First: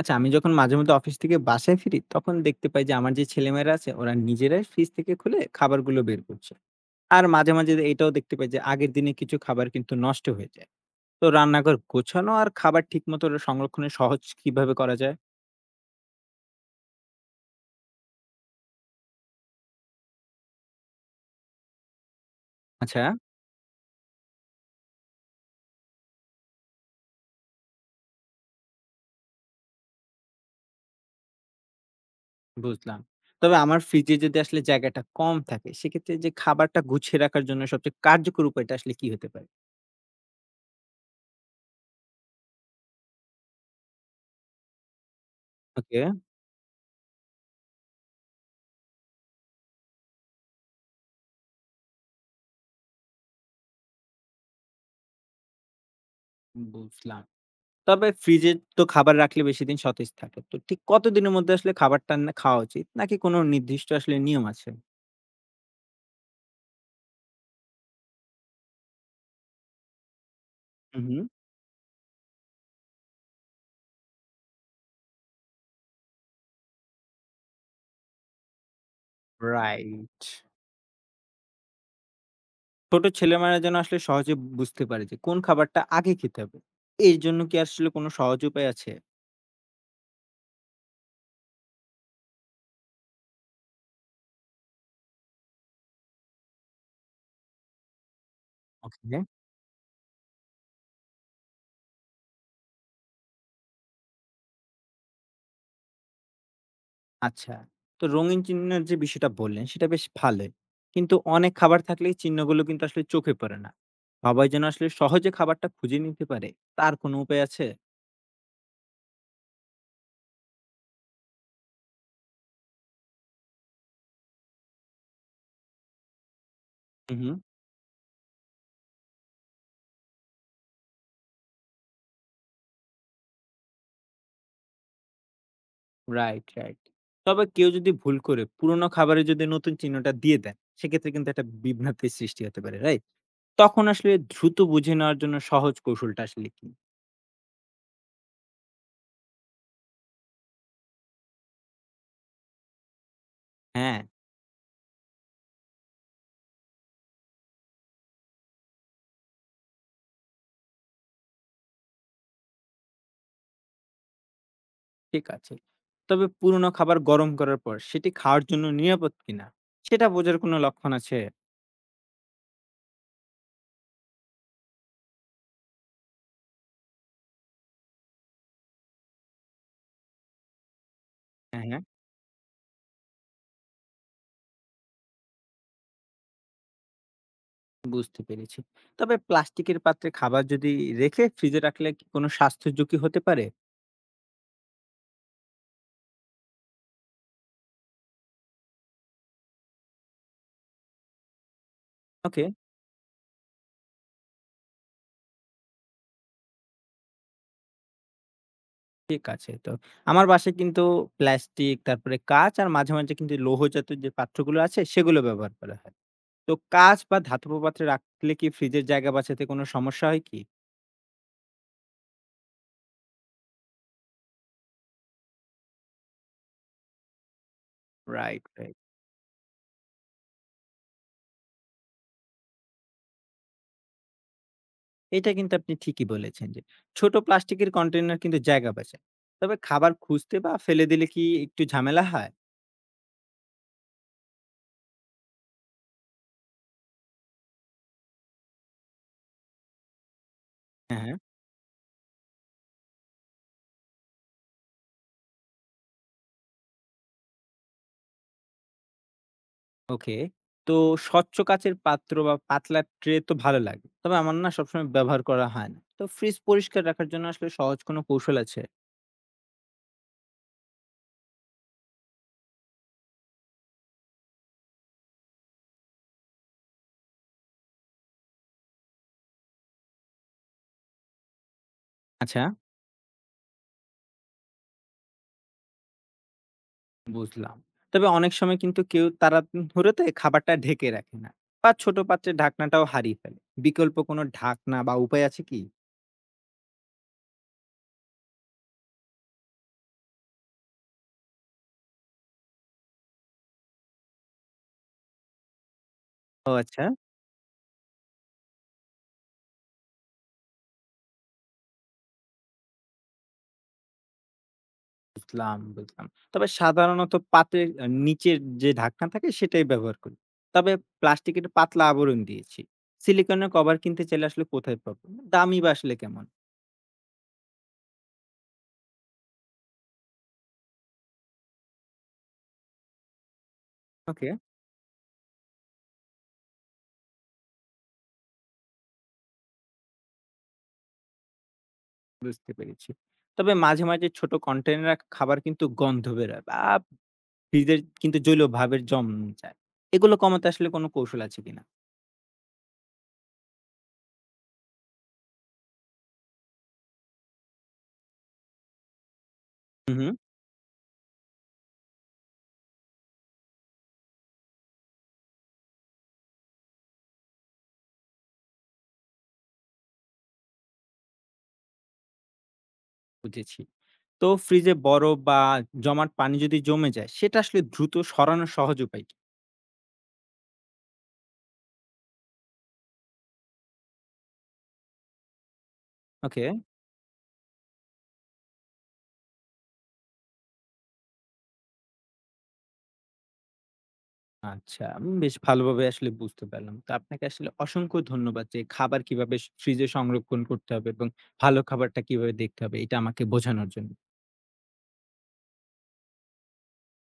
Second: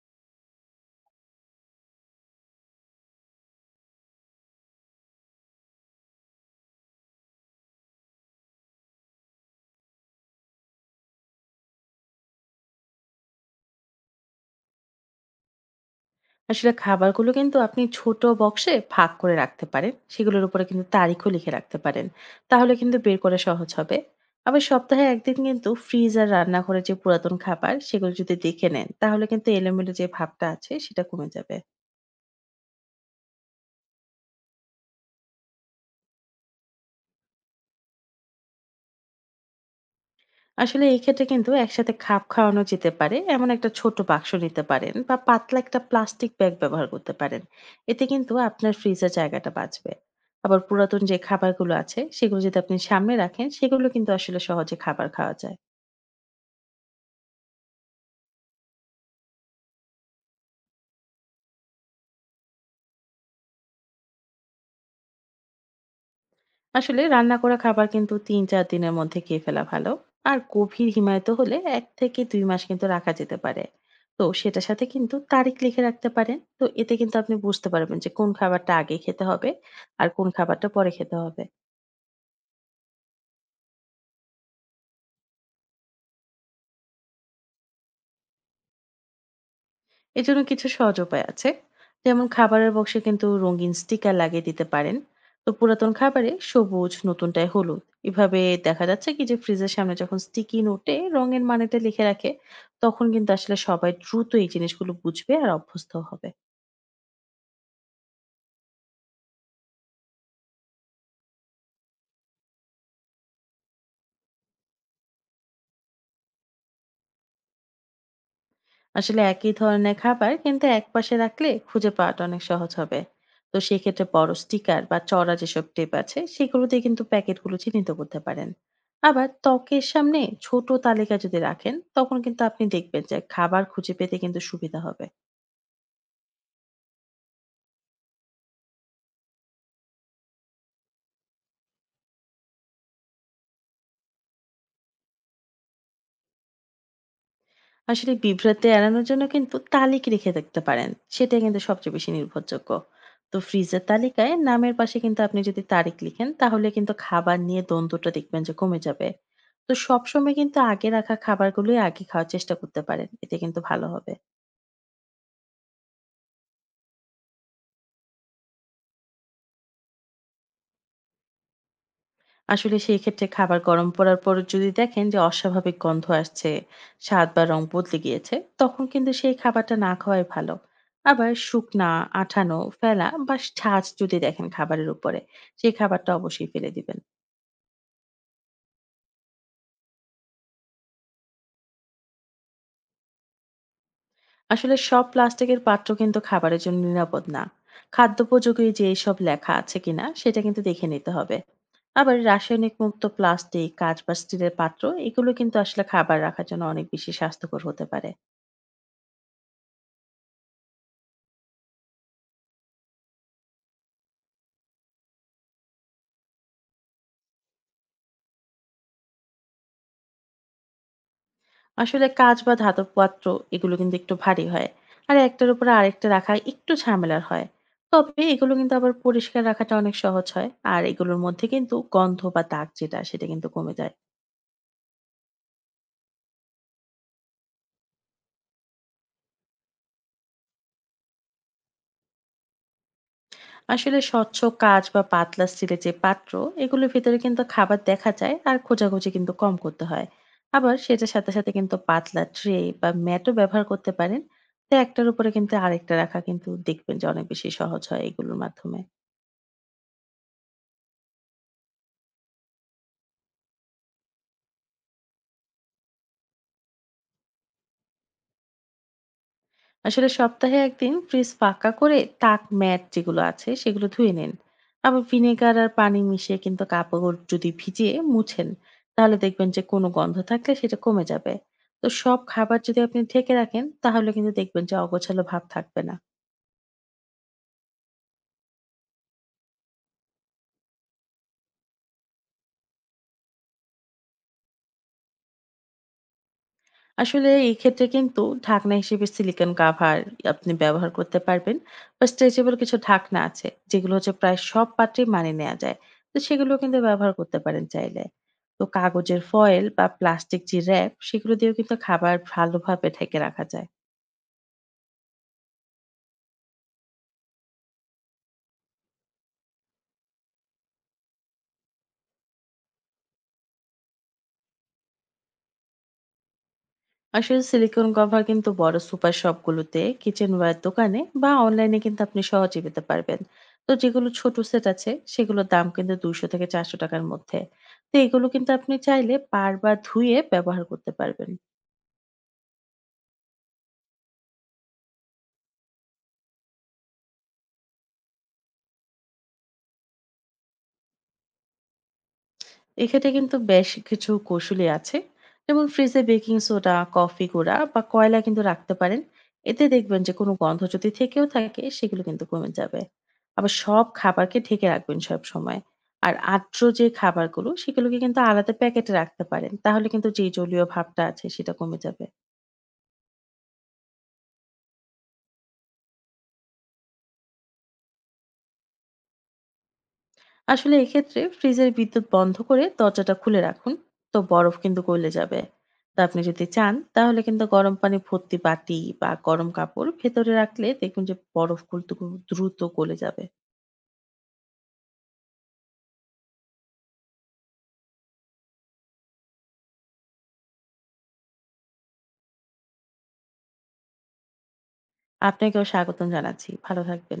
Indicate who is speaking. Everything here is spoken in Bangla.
Speaker 1: আচ্ছা, আমি যখন মাঝেমধ্যে অফিস থেকে বাসায় ফিরি, তখন দেখতে পাই যে আমার যে ছেলেমেয়েরা আছে ওরা নিজেরাই ফ্রিজ থেকে খুলে খাবারগুলো বের করছে। আর মাঝে এটাও দেখতে পাই যে আগের দিনে কিছু খাবার কিন্তু নষ্ট হয়ে যায়। তো রান্নাঘর গোছানো আর খাবার ঠিকমতো সংরক্ষণের সহজ কিভাবে করা যায়?
Speaker 2: আসলে খাবারগুলো কিন্তু আপনি ছোট বক্সে ভাগ করে রাখতে পারেন, সেগুলোর উপরে কিন্তু তারিখও লিখে রাখতে পারেন। তাহলে কিন্তু
Speaker 1: আচ্ছা,
Speaker 2: বের করা সহজ হবে। আবার সপ্তাহে একদিন কিন্তু ফ্রিজ আর রান্নাঘরে যে পুরাতন খাবার সেগুলো যদি দেখে নেন, তাহলে কিন্তু এলোমেলো যে ভাবটা আছে সেটা কমে যাবে।
Speaker 1: বুঝলাম। তবে আমার ফ্রিজে যদি আসলে জায়গাটা কম থাকে, সেক্ষেত্রে যে খাবারটা গুছিয়ে রাখার জন্য সবচেয়ে কার্যকর উপায়টা আসলে কি হতে পারে?
Speaker 2: আসলে এই ক্ষেত্রে কিন্তু একসাথে খাপ খাওয়ানো যেতে পারে এমন একটা ছোট বাক্স নিতে পারেন বা পাতলা একটা
Speaker 1: ওকে,
Speaker 2: প্লাস্টিক ব্যাগ ব্যবহার করতে পারেন। এতে কিন্তু আপনার ফ্রিজের জায়গাটা বাঁচবে। আবার পুরাতন যে খাবারগুলো আছে সেগুলো যদি আপনি সামনে রাখেন, সেগুলো কিন্তু আসলে সহজে খাবার খাওয়া যায়।
Speaker 1: বুঝলাম। তবে ফ্রিজে তো খাবার রাখলে বেশি দিন সতেজ থাকে। তো ঠিক কতদিনের মধ্যে আসলে খাবারটা না খাওয়া উচিত? নাকি কোনো নির্দিষ্ট আসলে নিয়ম আছে?
Speaker 2: আসলে রান্না করা খাবার কিন্তু ৩-৪ দিনের মধ্যে খেয়ে ফেলা ভালো। আর গভীর
Speaker 1: হুম, হুম।
Speaker 2: হিমায়িত হলে ১ থেকে ২ মাস কিন্তু রাখা যেতে পারে। তো সেটার সাথে কিন্তু তারিখ লিখে রাখতে পারেন। তো এতে কিন্তু আপনি বুঝতে পারবেন যে কোন খাবারটা আগে খেতে হবে আর
Speaker 1: রাইট।
Speaker 2: কোন খাবারটা পরে খেতে হবে।
Speaker 1: ছোট ছেলেমেয়েরা যেন আসলে সহজে বুঝতে পারে যে কোন খাবারটা আগে খেতে হবে। এর জন্য কি আসলে কোনো সহজ উপায় আছে?
Speaker 2: এজন্য কিছু সহজ উপায় আছে। যেমন, খাবারের বক্সে কিন্তু রঙিন স্টিকার লাগিয়ে দিতে পারেন। তো পুরাতন খাবারে সবুজ, নতুনটায় হলুদ। এভাবে দেখা যাচ্ছে
Speaker 1: ওকে।
Speaker 2: কি যে ফ্রিজের সামনে যখন স্টিকি নোটে রঙের মানেটা লিখে রাখে, তখন কিন্তু আসলে সবাই দ্রুত এই জিনিসগুলো বুঝবে আর অভ্যস্ত হবে।
Speaker 1: আচ্ছা। তো রঙিন চিহ্নের যে বিষয়টা বললেন সেটা বেশ ভালোই। কিন্তু অনেক খাবার থাকলে এই চিহ্নগুলো কিন্তু আসলে চোখে পড়ে না। সবাই যেন আসলে সহজে খাবারটা খুঁজে নিতে পারে তার কোনো উপায় আছে?
Speaker 2: আসলে একই ধরনের খাবার কিন্তু একপাশে রাখলে খুঁজে পাওয়াটা অনেক সহজ হবে। তো সেক্ষেত্রে বড় স্টিকার বা চড়া যেসব টেপ আছে সেগুলোতে কিন্তু প্যাকেটগুলো চিহ্নিত করতে পারেন। আবার ত্বকের সামনে ছোট তালিকা যদি রাখেন, তখন কিন্তু আপনি দেখবেন যে খাবার খুঁজে পেতে কিন্তু সুবিধা হবে।
Speaker 1: Right, right. তবে কেউ যদি ভুল করে পুরনো খাবারে যদি নতুন চিহ্নটা দিয়ে দেন, সেক্ষেত্রে কিন্তু একটা বিভ্রান্তির সৃষ্টি হতে পারে, রাইট? তখন আসলে দ্রুত বুঝে নেওয়ার জন্য সহজ কৌশলটা আসলে কি?
Speaker 2: আসলে বিভ্রান্তি এড়ানোর জন্য কিন্তু তালিকা রেখে দেখতে পারেন। সেটা কিন্তু সবচেয়ে বেশি নির্ভরযোগ্য। তো ফ্রিজের
Speaker 1: হ্যাঁ,
Speaker 2: তালিকায় নামের পাশে কিন্তু আপনি যদি তারিখ লিখেন, তাহলে কিন্তু খাবার নিয়ে দ্বন্দ্বটা দেখবেন যে কমে যাবে। তো সবসময় কিন্তু আগে রাখা খাবারগুলোই আগে খাওয়ার চেষ্টা করতে পারেন। এতে কিন্তু ভালো হবে।
Speaker 1: ঠিক আছে। তবে পুরনো খাবার গরম করার পর সেটি খাওয়ার জন্য নিরাপদ কিনা সেটা বোঝার কোনো লক্ষণ আছে?
Speaker 2: আসলে সেই ক্ষেত্রে খাবার গরম পড়ার পর যদি দেখেন যে অস্বাভাবিক গন্ধ আসছে, স্বাদ বা রং বদলে গিয়েছে, তখন কিন্তু সেই খাবারটা না খাওয়াই ভালো। আবার
Speaker 1: হ্যাঁ, হ্যাঁ,
Speaker 2: শুকনা, আঠানো, ফেলা বা ছাঁচ যদি দেখেন খাবারের উপরে, সেই খাবারটা অবশ্যই ফেলে দিবেন।
Speaker 1: বুঝতে পেরেছি। তবে প্লাস্টিকের পাত্রে খাবার যদি রেখে ফ্রিজে রাখলে কি কোনো স্বাস্থ্য ঝুঁকি হতে পারে?
Speaker 2: আসলে সব প্লাস্টিকের পাত্র কিন্তু খাবারের জন্য নিরাপদ না। খাদ্যোপযোগী যে এসব লেখা আছে কিনা সেটা কিন্তু দেখে নিতে হবে। আবার
Speaker 1: ওকে।
Speaker 2: রাসায়নিক মুক্ত প্লাস্টিক, কাঁচ বা স্টিলের পাত্র এগুলো কিন্তু আসলে খাবার রাখার জন্য অনেক বেশি স্বাস্থ্যকর হতে পারে।
Speaker 1: ঠিক আছে। তো আমার বাসায় কিন্তু প্লাস্টিক, তারপরে কাঁচ আর মাঝে কিন্তু লৌহজাত যে পাত্রগুলো আছে সেগুলো ব্যবহার করা হয়। তো কাঁচ বা ধাতব পাত্রে রাখলে কি ফ্রিজের জায়গা বাঁচাতে কোনো সমস্যা হয় কি?
Speaker 2: আসলে কাঁচ বা ধাতব পাত্র এগুলো কিন্তু একটু ভারী হয়। আর একটার উপরে আরেকটা রাখা একটু ঝামেলার হয়। তবে
Speaker 1: রাইট,
Speaker 2: এগুলো কিন্তু
Speaker 1: রাইট।
Speaker 2: আবার পরিষ্কার রাখাটা অনেক সহজ হয়। আর এগুলোর মধ্যে কিন্তু গন্ধ বা দাগ যেটা সেটা কিন্তু কমে যায়।
Speaker 1: এটা কিন্তু আপনি ঠিকই বলেছেন যে ছোট প্লাস্টিকের কন্টেইনার কিন্তু জায়গা বাঁচায়। তবে খাবার খুঁজতে বা ফেলে দিলে কি একটু ঝামেলা হয়?
Speaker 2: আসলে স্বচ্ছ কাঁচ বা পাতলা স্টিলের যে পাত্র এগুলোর ভিতরে কিন্তু খাবার দেখা যায় আর খোঁজাখুঁজি কিন্তু কম করতে হয়। আবার
Speaker 1: হ্যাঁ,
Speaker 2: সেটার
Speaker 1: হ্যাঁ।
Speaker 2: সাথে সাথে কিন্তু পাতলা ট্রে বা ম্যাটও ব্যবহার করতে পারেন। তো একটার উপরে কিন্তু আরেকটা রাখা কিন্তু দেখবেন যে অনেক বেশি সহজ হয় এগুলোর মাধ্যমে।
Speaker 1: ওকে। তো স্বচ্ছ কাচের পাত্র বা পাতলা ট্রে তো ভালো লাগে। তবে আমার না সবসময় ব্যবহার করা হয় না। তো ফ্রিজ পরিষ্কার রাখার জন্য আসলে সহজ কোনো কৌশল আছে?
Speaker 2: আসলে সপ্তাহে একদিন ফ্রিজ ফাঁকা করে তাক, ম্যাট যেগুলো আছে সেগুলো ধুয়ে নিন। আবার ভিনেগার আর পানি মিশিয়ে কিন্তু কাপড় যদি ভিজিয়ে মুছেন, তাহলে দেখবেন যে কোনো গন্ধ থাকলে সেটা কমে যাবে। তো সব
Speaker 1: আচ্ছা।
Speaker 2: খাবার যদি আপনি ঢেকে রাখেন, তাহলে কিন্তু দেখবেন যে অগোছালো ভাব থাকবে না।
Speaker 1: বুঝলাম। তবে অনেক সময় কিন্তু কেউ তাড়াহুড়োতে খাবারটা ঢেকে রাখে না বা ছোট পাত্রের ঢাকনাটাও হারিয়ে ফেলে। বিকল্প কোনো ঢাকনা বা উপায় আছে কি?
Speaker 2: আসলে এই ক্ষেত্রে কিন্তু ঢাকনা হিসেবে সিলিকন কাভার আপনি ব্যবহার করতে পারবেন, বা স্ট্রেচেবল কিছু ঢাকনা আছে যেগুলো হচ্ছে প্রায় সব পাত্রে মানিয়ে নেওয়া যায়। তো
Speaker 1: ও
Speaker 2: সেগুলো কিন্তু
Speaker 1: আচ্ছা,
Speaker 2: ব্যবহার করতে পারেন চাইলে। তো কাগজের ফয়েল বা প্লাস্টিক যে র্যাপ সেগুলো দিয়েও কিন্তু খাবার ভালোভাবে ঢেকে রাখা যায়।
Speaker 1: বুঝলাম, বুঝলাম। তবে সাধারণত পাত্রের নিচের যে ঢাকনা থাকে সেটাই ব্যবহার করি। তবে প্লাস্টিকের পাতলা আবরণ দিয়েছি। সিলিকনের কভার কিনতে চাইলে আসলে কোথায় পাবো? দামই বা আসলে কেমন?
Speaker 2: আসলে সিলিকন কভার কিন্তু বড় সুপার শপগুলোতে, কিচেনওয়্যার দোকানে বা অনলাইনে কিন্তু আপনি সহজে পেতে পারবেন। তো যেগুলো
Speaker 1: ওকে,
Speaker 2: ছোট সেট আছে সেগুলোর দাম কিন্তু ২০০ থেকে ৪০০ টাকার মধ্যে। তো এগুলো কিন্তু আপনি চাইলে বারবার ধুয়ে ব্যবহার করতে পারবেন।
Speaker 1: বুঝতে পেরেছি। তবে মাঝে ছোট কন্টেইনারে খাবার কিন্তু গন্ধ বেরোয় বা ফ্রিজের কিন্তু জলীয় ভাবের জম যায়। এগুলো কমাতে আসলে কোনো কৌশল আছে কিনা?
Speaker 2: এক্ষেত্রে কিন্তু বেশ কিছু কৌশলী আছে। যেমন, ফ্রিজে বেকিং সোডা, কফি গুঁড়া বা কয়লা কিন্তু রাখতে পারেন। এতে
Speaker 1: হু,
Speaker 2: দেখবেন
Speaker 1: হু,
Speaker 2: যে কোনো গন্ধ যদি থেকেও থাকে সেগুলো কিন্তু কমে যাবে। আবার সব খাবারকে ঢেকে রাখবেন সব সময়। আর আর্দ্র যে খাবারগুলো সেগুলোকে কিন্তু আলাদা প্যাকেটে রাখতে পারেন, তাহলে কিন্তু যে জলীয় ভাবটা আছে সেটা কমে যাবে।
Speaker 1: বুঝেছি। তো ফ্রিজে বরফ বা জমাট পানি যদি জমে যায়, সেটা আসলে দ্রুত সরানোর সহজ উপায় কি?
Speaker 2: আসলে এক্ষেত্রে ফ্রিজের বিদ্যুৎ বন্ধ করে দরজাটা খুলে রাখুন। তো বরফ কিন্তু গলে যাবে। তো আপনি যদি
Speaker 1: ওকে,
Speaker 2: চান, তাহলে কিন্তু গরম পানি ভর্তি বাটি বা গরম কাপড় ভেতরে রাখলে দেখুন যে বরফ কিন্তু খুব দ্রুত গলে যাবে।
Speaker 1: আচ্ছা। বেশ ভালোভাবে আসলে বুঝতে পারলাম। তো আপনাকে আসলে অসংখ্য ধন্যবাদ যে খাবার কিভাবে ফ্রিজে সংরক্ষণ করতে হবে এবং ভালো খাবারটা কিভাবে দেখতে হবে এটা আমাকে বোঝানোর জন্য।
Speaker 2: আপনাকেও স্বাগতম জানাচ্ছি। ভালো থাকবেন।